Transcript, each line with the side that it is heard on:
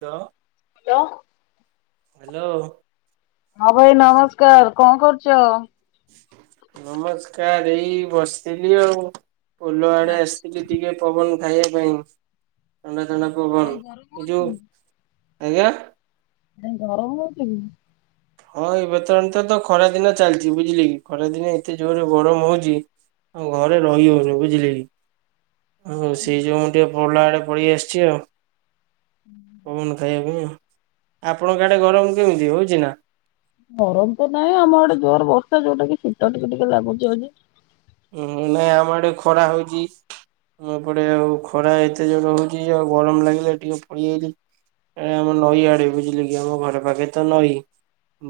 right: ତ
left: ତ
right: ହାଲୋ।
left: ହଁ ଭାଇ ନମସ୍କାର। କଣ କରୁଚ?
right: ନମସ୍କାର। ଏଇ ବସିଥିଲି ଆଉ ପୋଲ ଆଡେ
left: ଆଚ୍ଛା
right: ଆସିଥିଲି ଟିକେ ପବନ ଖାଇବା ପାଇଁ। ଥଣ୍ଡା ଥଣ୍ଡା ପବନ।
left: କାଇଁ ଗରମ
right: ଏ
left: ହଉଛି
right: ଯୋଉ ଆଜ୍ଞା।
left: ନାଇଁ ଗରମ ହଉଚି କି?
right: ହଁ ଏବେ ତ ଜାଣିଚ ତ ଖରା ଦିନ ଚାଲିଚି, ବୁଝିଲେ କି ଖରା ଦିନ ଏତେ ଜୋରେ ଗରମ ହଉଚି ଆମ ଘରେ ରହିହଉନି ବୁଝିଲେ କି। ହୁଁ। ସେଇ ଯୋଗୁ ମୁଁ ଟିକେ ପୋଲ ଆଡେ ପଳେଇ ଆସିଚି ଆଉ। ପବନ ଖାଇବା ପାଇଁ ଆଉ। ଆପଣଙ୍କ ଆଡେ ଗରମ କେମିତି ହଉଚି ନା?
left: ଗରମ ତ ନାହିଁ। ଆମ ଆଡେ ଜୋରେ ବର୍ଷା ଯୋଉଟା କି ଶୀତ ଟିକେ ଟିକେ ଲାଗୁଚି ଆଜି।
right: ଉଁ ହୁଁ। ନାଇଁ ଆମ ଆଡେ ଖରା ହଉଚି ମୁଁ ଏପଟେ ଆଉ ଖରା ଏତେ ଜୋରେ ହଉଚି ଆଉ ଗରମ ଲାଗିଲେ ଟିକେ ପଳେଇଆଇଲି ଏ ଆମ ନଈ ଆଡେ ବୁଝିଲେ କି, ଆମ ଘର ପାଖେରେ ତ ନଈ।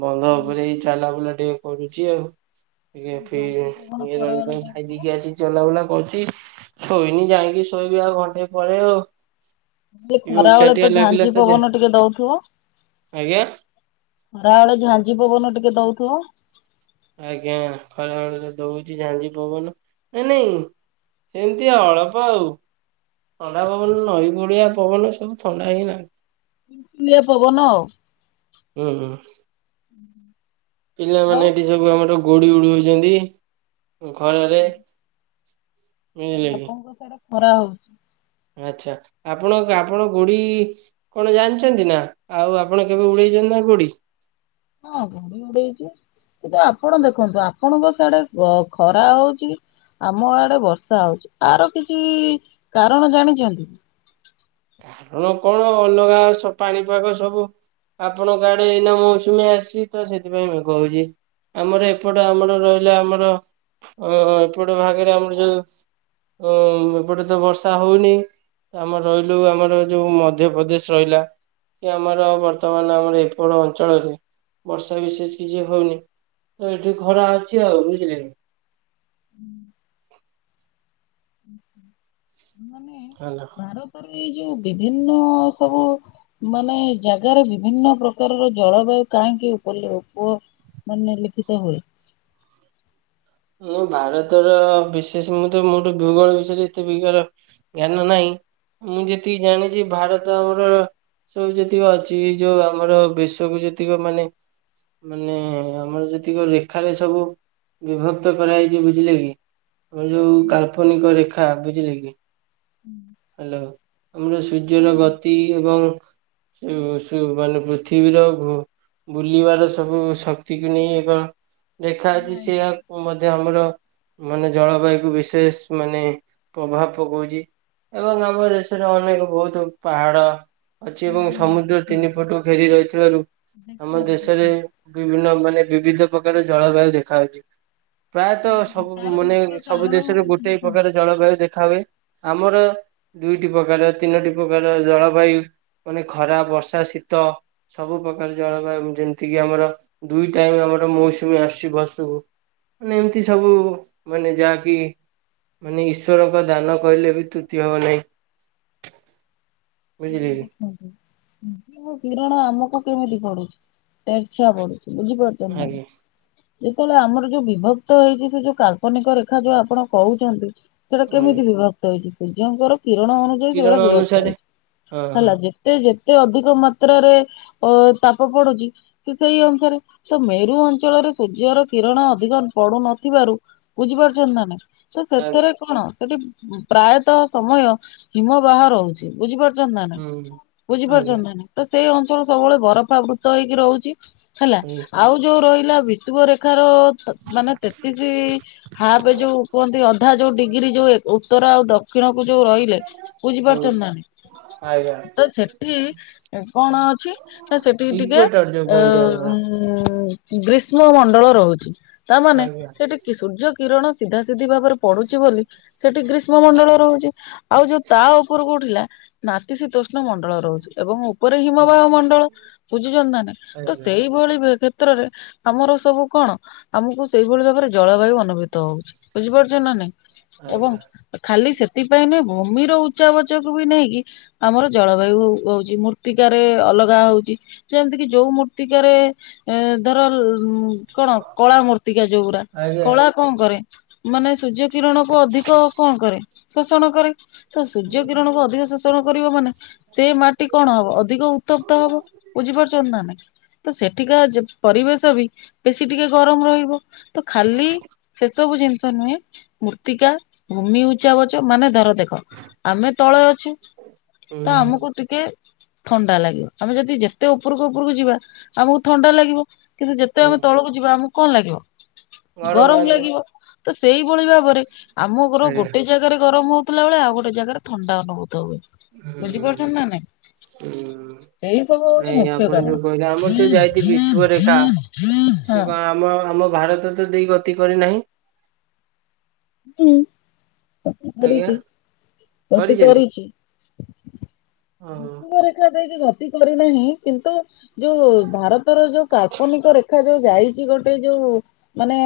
right: ବନ୍ଧ ଉପରେ ଏଇ ଚାଲା ବୁଲା ଟିକେ କରୁଚି ଆଉ। ଟିକେ
left: ଝାଞ୍ଜି ପବନ
right: ଫ୍ରି ଇଏ ରହି
left: ଖରାବେଳେ ଦଉଥିବ।
right: ଆସିକି ଚଲାବୁଲା କରୁଚି। ଶୋଇନି ଯାଇକି ଶୋଇବି ଆଉ ଘଣ୍ଟେ ପରେ ଆଉ।
left: ଯେ
right: ଟିକେ
left: ଖରା ବେଳେ
right: ଉଚାଟିଆ
left: ତ
right: ଲାଗିଲା
left: ଝାଞ୍ଜି
right: ତ ଦେହ
left: ପବନ ଟିକେ ଦଉଥିବ?
right: ଆଜ୍ଞା।
left: ଖରାବେଳେ ଝାଞ୍ଜି ପବନ ଟିକେ ଦଉଥିବ।
right: ଆଜ୍ଞା। ଖରାବେଳେ ଦଉଛି ଝାଞ୍ଜି ପବନ। ନାଇଁ ନାଇଁ ସେମତି ଅଳପ ଆଉ। ଥଣ୍ଡା ପବନ ନଈ କୂଳିଆ ପବନ ସବୁ ଥଣ୍ଡା ହିଁ ନାଗେ।
left: ସୁଲୁସୁଲିଆ ପବନ ଆଉ।
right: ହୁଁ
left: ଆଉ
right: ପିଲାମାନେ ଏଠି ସବୁ ଆମର ଗୋଡ଼ି ଉଡ଼ଉଛନ୍ତି ଖରାରେ। ବୁଝିଲେ
left: ତାହେଲେ
right: କି।
left: ଆପଣଙ୍କ ସିଆଡେ ଖରା ହଉଚି।
right: ଆଚ୍ଛା। ଆପଣଙ୍କ ଆପଣ ଗୁଡ଼ି କଣ ଜାଣିଚନ୍ତି ନା? ଆଉ ଆପଣ କେବେ ଉଡ଼େଇଚନ୍ତି ନା ଗୁଡ଼ି?
left: ହଁ ଗୁଡ଼ି ଉଡ଼େଇଚୁ। କିନ୍ତୁ ଆପଣ ଦେଖନ୍ତୁ ଆପଣଙ୍କ ସାଡେ ଖରା ହଉଚି। ଆମ ଆଡ଼େ ବର୍ଷା ହଉଚି ଆର କିଛି କାରଣ ଜାଣିଚନ୍ତି?
right: ତମର କଣ ଅଲଗା ସ ପାଣିପାଗ ସବୁ ଆପଣଙ୍କ ଆଡ଼େ ଏଇନା ମୌସୁମୀ ଆସିଚି ତ ସେଥିପାଇଁ ମେଘ ହଉଚି। ଆମର ଏପଟ ଆମର ରହିଲା ଆମର ଏପଟ ଭାଗରେ ଆମର ଯୋଉ ତ ଏପଟେତ ବର୍ଷା ହଉନି ଆମର ଏ ଯୋଉ ଆମର ଯୋଉ ମଧ୍ୟପ୍ରଦେଶ ରହିଲା। କି ଆମର ବର୍ତ୍ତମାନ ଆମର ଏପଟେ ଅଞ୍ଚଳରେ ବର୍ଷା ବିଶେଷ କିଛି ହଉନି। ତ ଏଠି ଖରା ଅଛି ଆଉ ବୁଝିଲେକି।
left: [unintelligible]
right: ହାଲୋ।
left: ଭାରତରେ ଏଇ ଯୋଉ ବିଭିନ୍ନ ସବୁ ମାନେ ଜାଗାରେ ବିଭିନ୍ନ ପ୍ରକାରର ଜଳବାୟୁ କାହିଁକି ଉପଲିଅ ଉପ ମାନେ ଲିଖିତ ହୁଏ?
right: ମୁଁ ଭାରତର ବିଶେଷ ମୁଁ ତ ମୁଠୁ ଭୂଗୋଳ ବିଷୟରେ ଏତେ ବିକାର ଜ୍ଞାନ ନାହିଁ। ମୁଁ ଯେତିକି ଜାଣିଚି ଭାରତ ଆମର ଏସବୁ ଯେତିକି ଅଛି ଏ ଯୋଉ ଆମର ବେଶକୁୁ ଯେତିକ ମାନେ ମାନେ ଆମର ଯେତିକ ଲେଖାରେ ସବୁ ବିଭ କ୍ତ କରାଯାଇଛି ବୁଝିଲେ କି। ଆମ ଯୋଉ କାଳ୍ପନିକ ରେଖା ବୁଝିଲେକି। ହାଲୋ, ଆମେ ସୂର୍ଯ୍ୟର ଗତି ଏବଂ ସୁ ମାନେ ପୃଥିବୀର ବୁ ବୁଲିବାର ସବୁ ଶକ୍ତିକୁ ନେଇ ଏକ ରେଖା ଅଛି। ସେଇଆ କୁ ମ ଯେ ଆମର ମାନେ ଜଳବାୟୁକୁ ବିଶେଷ ମାନେ ପ୍ରଭାବ ପକଉଚି। ଏବଂ ଆମ ଦେଶରେ ଅନେକ ବହୁତ୍ ପାହାଡ଼ ଅଛି ଏବଂ ସମୁଦ୍ର ତିନି ପଟୁ ଘେରି ରହିଥିବାରୁ ଆମ ଦେଶରେ ବିଭିନ୍ନ ମାନେ ବିଭିିଧ ପ୍ରକାର ଜଳବାୟୁ ଦେଖାହଉଚି। ପ୍ରାୟତଃ ସବୁ ମାନେ ସବୁ ଦେଶରେ ଗୋଟେ ପ୍ରକାର ଜଳବାୟୁ ଦେଖା ହୁଏ। ଆମର ଦୁଇଟି ପ୍ରକାର ତିନଟି ପ୍ରକାର ର ଜଳବାୟୁ ମାନେ ଖରା ବର୍ଷା ଶୀତ ସବୁ ପ୍ରକାର ଜଳବାୟୁ ଯେମିତିକି ଆମର ଦୁଇ ଟାଇମ୍ ଆମର ମୌସୁମୀ ଆସୁଚି ବର୍ଷକୁ। ମାନେ ଏମିତି ସବୁ ମାନେ ଯାହାକି ମାନେ ଇଶ୍ୱରଙ୍କ ଦାନ କହିଲେ ବି ତ୍ରୁତି ହବ ନାହିଁ ବୁଝିଲେ କି।
left: କିରଣ ଆମକୁ କେମିତି ପଡୁଚି ତେରଛିଆ ପଡୁଚି ବୁଝିପାରୁଛ। କେନ?
right: ଆଜ୍ଞା
left: ଯେତେବେଳେ ଆମର ଯୋଉ ବିଭକ୍ତ ହେଇଚି ସେ ଯୋଉ କାଳ୍ପନିକ ରେଖା ଯୋଉ ଆପଣ କହୁଚନ୍ତି। ସେଇଟା
right: ଆଜ୍ଞା
left: କେମିତି ବିଭକ୍ତ ହେଇଚି ସୂର୍ଯ୍ୟଙ୍କର କିରଣ ଅନୁଯାୟୀ
right: କିରଣ
left: ସେଗୁଡ଼ା ବିଭକ୍ତ
right: ଅନୁସାରେ
left: ହେଇଚି।
right: ହଁ ହଁ
left: ହେଲା ଯେତେ ଯେତେ ଅଧିକ ମାତ୍ରାରେ ଅ ତାପ ପଡ଼ୁଚି ତ ସେଇ ଅନୁସାରେ, ତ ମେରୁ ଅଞ୍ଚଳରେ ସୂର୍ଯ୍ୟର କିରଣ ଅଧିକ ପଡୁନଥିବାରୁ ବୁଝିପାରୁଛନ୍ତି ନା ନାହିଁ ତ
right: ଆଜ୍ଞା
left: ସେଥେରେ କଣ ସେଠି ପ୍ରାୟତଃ ସମୟ ହିମ ବାହ ରହୁଛି ବୁଝିପାରୁ ବୁଝୁଚନ୍ତି ନା ନାଇଁ,
right: ହୁଁ। ଆଜ୍ଞା
left: ବୁଝିପାରୁଛନ୍ତି ନା ନାଇଁ, ତ ସେଇ ଅଞ୍ଚଳ ସବୁବେଳେ ବରଫା ବୃତ ହେଇକି ରହୁଛି। ହେଲା ଆଉ ଯୋଉ ରହିଲା ବିଶୁବରେଖା ର ମାନେ ତେତିଶି ହାପ ଯୋଉ କୁହନ୍ତି ଅଧା ଯୋଉ ଡିଗ୍ରୀ ଯୋଉ ଏ ଉତ୍ତର ଆଉ ଦକ୍ଷିଣ କୁ ଯୋଉ ରହିଲେ
right: ହୁଁ
left: ବୁଝିପାରୁଚନ୍ତି ନା ନାଇଁ?
right: ଆଜ୍ଞା।
left: ତ ସେଠି କଣ ଅଛି ନା ସେଠିକି ଟିକେ
right: ଇକ୍ୱେଟର ଯୋଉ
left: ଏ
right: କୁହନ୍ତି ଆମର
left: ଉଁ ଗ୍ରୀଷ୍ମ ମଣ୍ଡଳ ରହୁଛି ତାମାନେ
right: ଆଜ୍ଞା।
left: ସେଠି କି ସୂର୍ଯ୍ୟ କିରଣ ସିଧା ସିଧି ଭାବରେ ପଡ଼ୁଚି ବୋଲି ସେଠି ଗ୍ରୀଷ୍ମମଣ୍ଡଳ ରହୁଚି। ଆଉ ଯୋଉ ତା ଉପରୁକୁ ଉଠିଲା ନାତିଶୀତୋଷ୍ଣ ମଣ୍ଡଳ ରହୁଛି ଏବଂ ଉପରେ
right: ହୁଁ
left: ହିମବାହ ମଣ୍ଡଳ ବୁଝୁଛନ୍ତି ନା ନାଇଁ ତ
right: ଆଜ୍ଞା
left: ସେଇଭଳି କ୍ଷେତ୍ରରେ ଆମର ସବୁ କଣ ଆମକୁ ସେଇଭଳି ଭାବରେ ଜଳବାୟୁ ଅନୁ ଭୂତ ହୋଉଛି ବୁଝିପାରୁଛ ନା ନାଇଁ ଏବଂ
right: ଆଜ୍ଞା
left: ଖାଲି ସେଥିପାଇଁ ନୁହେଁ ଭୂମିର ଉଚ୍ଚା ବାଚକୁ ବି ନେଇକି ଆମର ଜଳବାୟୁ ହୋଉଚି ମୂର୍ତ୍ତିକାରେ ଅଲଗା ହୋଉଚି। ଯେମିତି କିି ଯୋଉ ମୂର୍ତ୍ତିକାରେ ଧର କଣ କଳା ମୂର୍ତ୍ତିକା ଯୋଉ ଗୁରା।
right: ଆଜ୍ଞା
left: କଳା କଣ କରେ ମାନେ ସୂର୍ଯ୍ୟ କିରଣ କୁ ଅଧିକ କଣ କରେ? ଶୋଷଣ କରେ ତ ସୂର୍ଯ୍ୟ କିରଣକୁ ଅଧିକ ଶୋଷଣ କରିବ ମାନେ ସେଇ ମାଟି କଣ ହବ ଅଧିକ ଉତ୍ତପ୍ତ ହବ ବୁଝିପାରୁଛନ୍ତି ନା ନାଇଁ। ତ ସେଠିକା ଯେ ପରିବେଶ ବି ବେଶୀ ଟିକେ ଗରମ ରହିବ। ତ ଖାଲି ସେସବୁ ଜିନିଷ ନୁହେଁ। ମୃର୍ତ୍ତିକା ଭୂମି ଉଚ୍ଚାବାଚ ମାନେ ଧର ଦେଖ। ଆମେ ତଳେ ଅଛି ତ
right: ହୁଁ
left: ଆମକୁ ଦି କେ ଥଣ୍ଡା ଲାଗିବ ଆମେ ଯଦି ଯେତେ ଉପରକୁ ଉପରକୁ ଯିବା ଆମକୁ ଥଣ୍ଡା ଲାଗିବ। କିନ୍ତୁ ଯେତେ
right: ହୁଁ
left: ଆମେ ତଳକୁ ଯିବା ଆମକୁ କଣ ଲାଗିବ ଗରମ ଲାଗିବ। ତ ସେଇଭଳି ଭାବରେ ଆମ ଘର
right: ଆଜ୍ଞା
left: ଗୋଟେ ଜାଗାରେ ଗରମ୍ ହଉଥିଲା ବେଳେ ଆଉ ଗୋଟେ ଜାଗାରେ ଥଣ୍ଡା ଅନୁଭୂତ ହୁଏ
right: ହୁଁ
left: ବୁଝିପାରୁଛନ୍ତି ନା ନାଇଁ।
right: ହୁଁ
left: ଏଇ ସବୁ ହୋଉଚି
right: ନାଇଁ
left: ମୁଖ୍ୟ
right: ଆପଣ
left: କାରଣ।
right: ଯୋଉ କହିଲେ ଆମର ଯୋଉ ଯାଇଛି ବିଶ୍ଵରେଖା ସେ କଣ ଆମ ଆମ ଭାରତ ତ ଦେଇ ଗତି କରିନାହିଁ।
left: ହଁ ତେ
right: ଆଜ୍ଞା
left: କରିଚି ତତେ
right: କରିଛନ୍ତି
left: କରିଚି। ବିଷୁବରେଖା ଦେଇକି ଗତି କରିନାହିଁ କିନ୍ତୁ ଯୋଉ ଭାରତର ଯୋଉ କାଳ୍ପନିକ ରେଖା ଯୋଉ ଯାଇଛି ଗୋଟେ ଯୋଉ ମାନେ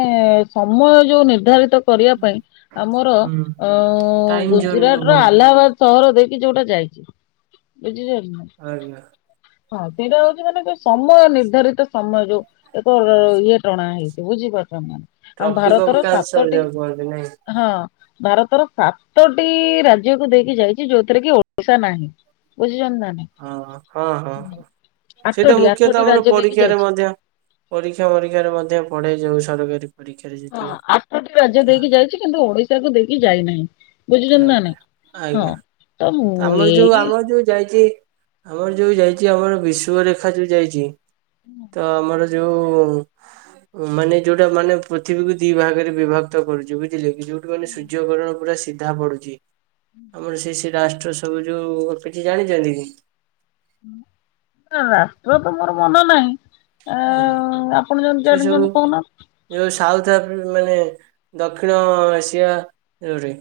left: ସମୟ ଯୋଉ ନିର୍ଦ୍ଧାରିତ କରି ପାଇଁ ଆମର
right: ହୁଁ ଟାଇମ ଜୋନ ଯୋଉ
left: ଗୁଜୁରାଟ ର
right: କୁହନ୍ତି
left: ଆହ୍ଲାବାଦ। ସହର ଦେଇକି ଯୋଉଟା ଯାଇଚି ବୁଝିଚନ୍ତି ନା।
right: ଆଜ୍ଞା।
left: ହଁ ସେଇଟା ହୋଉଚି ମାନେ ଯୋଉ ସମୟ ନିର୍ଦ୍ଧାରିତ ସମୟ ଯୋଉ। ଏକ ଇଏ ଟଣା ହେଇଛି ବୁଝିପାରୁଛନ୍ତି ନା ଆମ ଭାରତର ସାତଟି
right: ଚେନ୍ନାଇ।
left: ହଁ ଭାରତର ସାତଟି ରାଜ୍ୟକୁ ଦେଇକି ଯାଇଚି ଯୋଉଥିରେ କି ଓଡିଶା ନାହିଁ। ବୁଝିଚନ୍ତି ନା ନାହିଁ।
right: ହଁ ହଁ ହଁ ହଁ ସେଇଟା
left: ଆଠଟି
right: ମୁଖ୍ୟତଃ
left: ଆଠଟି
right: ଆମର
left: ରାଜ୍ୟ ଦେଇକି
right: ପରୀକ୍ଷାରେ
left: ଯାଇଛି।
right: ମଧ୍ୟ ପରୀକ୍ଷା ଫରୀକ୍ଷାରେ ମଧ୍ୟ ପଡେ ଯୋଉ ସରକାରୀ। ପରୀକ୍ଷାରେ
left: ହଁ
right: ଯେତିକ
left: ଆଠଟି ରାଜ୍ୟ ଦେଇକି ଯାଇଛି କିନ୍ତୁ ଓଡିଶାକୁ ଦେଇକି ଯାଇନାହିଁ। ବୁଝୁଛନ୍ତି ନା ନାଇଁ ହଁ।
right: ଆଜ୍ଞା
left: ତ ମୁଁ
right: ଆମର ଯୋଉ
left: ଏଇ
right: ଆମର ଯୋଉ ଯାଇଚି। ଆମର ଯୋଉ ଯାଇଚି ଆମର ବିଷୁଵରେଖା ଯୋଉ ଯାଇଚି ତ ଆମର ଯୋଉ ମାନେ ଯୋଉଟା ମାନେ ପୃଥିବୀକୁ ଦି ଭାଗରେ ବିଭକ୍ତ କରୁଚି ବୁଝିଲେ କି ଯୋଉଠୁ ମାନେ ସୂର୍ଯ୍ୟକିରଣ ପୁରା ସି ଧା ପଡ଼ୁଚି ଆମର ସେଇ ସେଇ ରାଷ୍ଟ୍ର ସବୁ ଯୋଉ କିଛି ଜାଣିଚନ୍ତି କି?
left: ନା ରାଷ୍ଟ୍ର ତ ମୋର ମନ ନାହିଁ। ଆ
right: ହଁ
left: ଆପଣ ଯଦି
right: ସେ ସବୁ
left: ଜାଣିଚନ୍ତି କହୁନ।
right: ଯୋଉ ସାଉଥ ଆଫି ମାନେ ଦକ୍ଷିଣ ଏସିଆ ଇଉରି।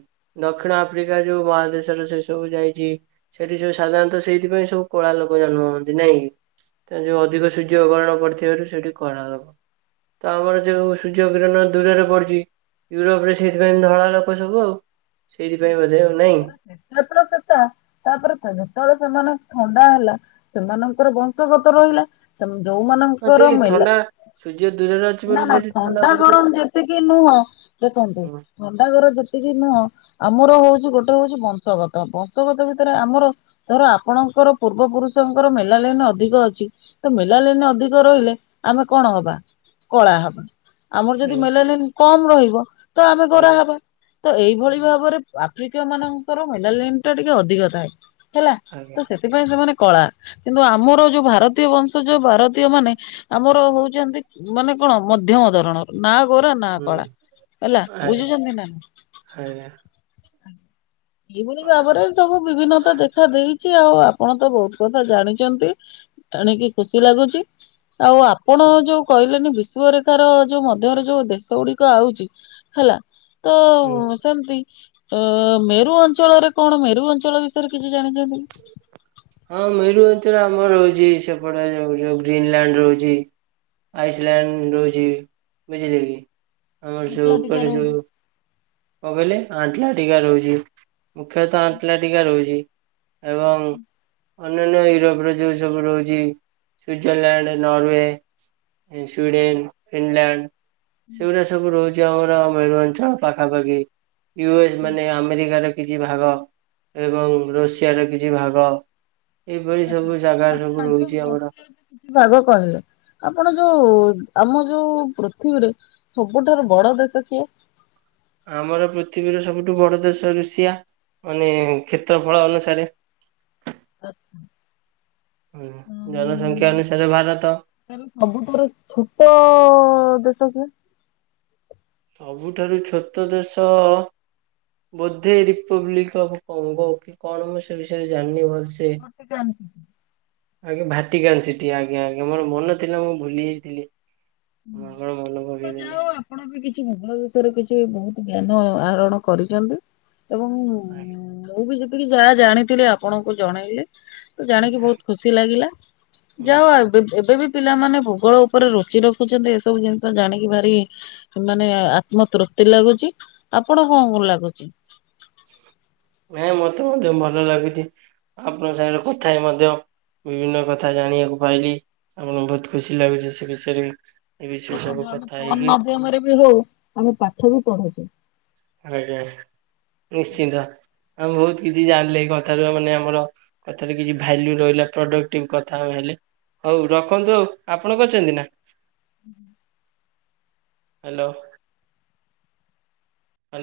right: ଦକ୍ଷିଣ ଆଫ୍ରିକା ଯୋଉ ମହାଦେଶରେ ସେ ସବୁ ଯାଇଛି। ସେଠି ସବୁ ସାଧାରଣତଃ ସେଇଥିପାଇଁ ସବୁ କଳା ଲୋକ ଜନ୍ମ ହୁଅନ୍ତି ନାଇଁ କି। ତେଣୁ ଯୋଉ ଅଧିକ ସୂର୍ଯ୍ୟ କିରଣ ପଡ଼ିଥିବାରୁ ସେଇଠି କଳା ଲୋକ। ତ ଆମର ଯୋଉ ସୂର୍ଯ୍ୟ କିରଣ ଦୂରରେ ପଡିଛି। ୟୁରୋପରେ ସେଇଥିପାଇଁ ଧଳା ଲୋକ ସବୁ ଆଉ ସେଇଥିପାଇଁ ବୋଧେ ଆଉ ନାଇଁ।
left: ଜାତିର ପିତା ତା ତାପରେ ଯେତେବେଳେ ସେମାନେ ଥଣ୍ଡା ହେଲା ସେମାନଙ୍କର ବଂଶଗତ ରହିଲା। ସେମ
right: ହଁ
left: ଯୋଉମାନଙ୍କର
right: ସେଇ
left: ମେଲା
right: ଥଣ୍ଡା ସୂର୍ଯ୍ୟ ଦୂରରେ ଅଛି ବୋଲି
left: ନା ନା
right: ସେଠି
left: ଥଣ୍ଡା
right: ପଡୁଛି ନା
left: ଗରମ ଯେତିକି ନୁହଁ ଦେଖନ୍ତୁ
right: ହୁଁ
left: ଥଣ୍ଡା ଘର ଯେତିକି ନୁହଁ ଆମର ହଉଛି ଗୋଟେ ଗୋଟେ ହଉଚି ବଂଶଗତ ବଂଶଗତ ଭିତରେ ଆମର ଧର ଆପଣଙ୍କର ପୂର୍ବ ପୁରୁଷଙ୍କର ମେଲା ଲାଇନ ଅଧିକ ଅଛି। ତ ମେଲା ଲାଇନି ଅଧିକ ରହିଲେ ଆମେ କଣ ହବା କଳା ହବା। ଆମର ଯଦି
right: ହୁଁ
left: ମେଲା ଲାଇନ କମ୍ ରହିବ ତ ଆମେ ଗୋରା
right: ଆଜ୍ଞା
left: ହବା ତ ଏଇଭଳି
right: ଆଜ୍ଞା
left: ଭାବରେ ଆଫ୍ରିକୀୟ ମାନଙ୍କର ମେଲାଲାଇନ୍ ଟା ଟିକେ ଅଧିକ ଥାଏ ହେଲା
right: ଆଜ୍ଞା
left: ତ ସେଥି ପାଇଁ ସେମାନେ କଳା କିନ୍ତୁ ଆମର ଯୋଉ ଭାରତୀୟ ବଂଶ ଯୋଉ ଭାରତୀୟ ମାନେ। ଆମର ହଉଛନ୍ତି ମାନେ କଣ ମଧ୍ୟମ ଧରଣର। ନା ଗୋରା ନା
right: ହୁଁ
left: କଳା ହେଲା
right: ଆଜ୍ଞା
left: ବୁଝିଛନ୍ତି ନା।
right: ଆଜ୍ଞା।
left: ଏଇଭଳି ଭାବରେ। ସବୁ ବିଭିନ୍ନତା ଦେଖା ଦେଇଛି ଆଉ ଆପଣ ତ ବହୁତ କଥା ଜାଣିଚନ୍ତି। ଯାଣିକି ଖୁସି ଲାଗୁଛି ଆଉ ଆପ ଆପଣ
right: ହୁଁ
left: ଯୋଉ କହିଲେନି ବିଶୁବରେଖାର ଯୋଉ ମଧ୍ୟରେ ଯୋଉ ଦେଶ ଗୁଡିକ ଆଉଛି ହେଲା। ତ
right: ହୁଁ
left: ସେମିତି। ଏ ମେରୁ ଅଞ୍ଚଳରେ କଣ ମେରୁ ଅଞ୍ଚଳ ବିଷୟରେ କିଛି ଜାଣିଚନ୍ତି।
right: ହଁ ମେରୁ ଅଞ୍ଚଳ ଆମର ହହୁଛି ସେପଟେ ଯୋଉ ସବୁ ଗ୍ରୀନଲ୍ୟାଣ୍ଡ ରହୁଛି। ଆଇସଲ୍ୟାଣ୍ଡ ରହୁଛି ବୁଝିଲେ କି ଆମର ସବୁ ଉପରେ ସବୁ କଣ କହିଲେ ଆଣ୍ଟଲାଟିକା ରହୁଛି ମୁଖ୍ୟତଃ ଆଣ୍ଟଲାଟିକା ରହୁଛି। ଏବଂ। ଅନନ୍ୟ ୟୁରୋପର ଯେଉଁ ସବୁ ରହୁଛି ସୁଇଜରଲ୍ୟାଣ୍ଡ ନରୱେ ଇନ୍ ସ୍ଵିଡେନ ଇଙ୍ଗଲ୍ୟାଣ୍ଡ। ସେଗୁଡା ସବୁ ରହୁଛି ଆମର ମେରୁ ଅଞ୍ଚଳ ପାଖାପାଖି ୟୁଏସ୍ ମାନେ ଆମେରିକାର କିଛି ଭାଗ ଏବଂ ଋଷିଆର କିଛି ଭାଗ। ଏଇଭଳି ସବୁ ଜାଗା ସବୁ ରହୁଛି ଆମର।
left: ପାଗ କରିନି। ଆପଣ ଯୋଉ ଆମ ଯୋଉ ପୃଥିବୀରେ ସବୁଠାରୁ ବଡ ଦେଶ କିଏ?
right: ଆମର ପୃଥିବୀର ସବୁଠୁ ବଡ ଦେଶ ଋଷିଆ ମାନେ କ୍ଷେତ୍ରଫଳ ଅନୁସାରେ।
left: ଆଛା।
right: ହୁଁ ଜନସଂଖ୍ୟା ଅନୁସାରେ ଭାରତ।
left: ସବୁଠାରୁ ଛୋଟ ଦେଶ କିଏ?
right: ସବୁଠାରୁ ଛୋଟ ଦେଶ। ବୋଧେ ରିପବ୍ଲିକ୍ ଅଫ ପଙ୍ଗୋ କି କଣ ମୁଁ ସେ ବିଷୟରେ ଜାଣିନି ଭଲସେ। ସେ। ଆଜ୍ଞା ଭାଟିକାନ୍ ସିଟିି ଆଜ୍ଞା ଆଜ୍ଞା ମୋର ମନ ଥିଲା ମୁଁ ଭୁଲିଯାଇଥିଲି।
left: ହୁଁ [inaudible] ଆପଣବି କିଛି ଭଗ୍ନ ବିଷୟରେ କିଛି ବହୁତ ଜ୍ଞାନ ଆହରଣ କରିଛନ୍ତି ଏବଂ
right: [unintelligible]
left: ମୁଁ ବି ଯେତିକି ଯାହା ଜାଣିଥିଲି ଆପଣଙ୍କୁ ଜଣେଇଲି। ତ ଜାଣିକି
right: ଆଜ୍ଞା, ଆଚ୍ଛା
left: ବହୁତ ଖୁସି ଲାଗିଲା
right: ହୁଁ
left: ଯାହଉ ଏବେ ଏବେବି ପିଲାମାନେ ଭୂଗୋଳ ଉପରେ ରୁଚି ର ଖୁଛନ୍ତି ଏସବୁ ଜିନିଷ ଜାଣିକି ଭାରି ମାନେ ଆତ୍ମ ତୃପ୍ତି ଲାଗୁଛି, ଆପଣ କଣ କଣ ଲାଗୁଛି?
right: ନାଇଁ ମତେ ମଧ୍ୟ ଭଲ ଲାଗୁଛି, ଆପଣଙ୍କ ସାଙ୍ଗରେ କଥା ହେଇ ମଧ୍ୟ ବିଭିନ୍ନ କଥା ଜାଣିବାକୁ ପାଇଲି, ଆପଣଙ୍କୁ ବହୁତ ଖୁସି ଲାଗୁଛି ସେ ବିଷୟରେ ବି।
left: ଦେଖନ୍ତୁ ଆମେ ଫୋନ୍ ମାଧ୍ୟମରେ ବି ହଉ ଆମେ ପାଠବି ପଢ଼ଉଛୁ।
right: ଆଜ୍ଞା ନିଶ୍ଚିନ୍ତ ଆମେ ବହୁତ କିଛି ଜାଣିଲେ ଏ କଥାରୁ ମାନେ ଆମର କଥାରେ କିଛି ଭ୍ୟାଲ୍ୟୁ ରହିଲା ପ୍ରଡକ୍ଟିଭ୍ କଥା ଆଉ ହେଲେ, ହଉ ରଖନ୍ତୁ ଆଉ। ଆପଣ କରିଚନ୍ତି ନା? ହ୍ୟାଲୋ। ହ୍ୟାଲୋ।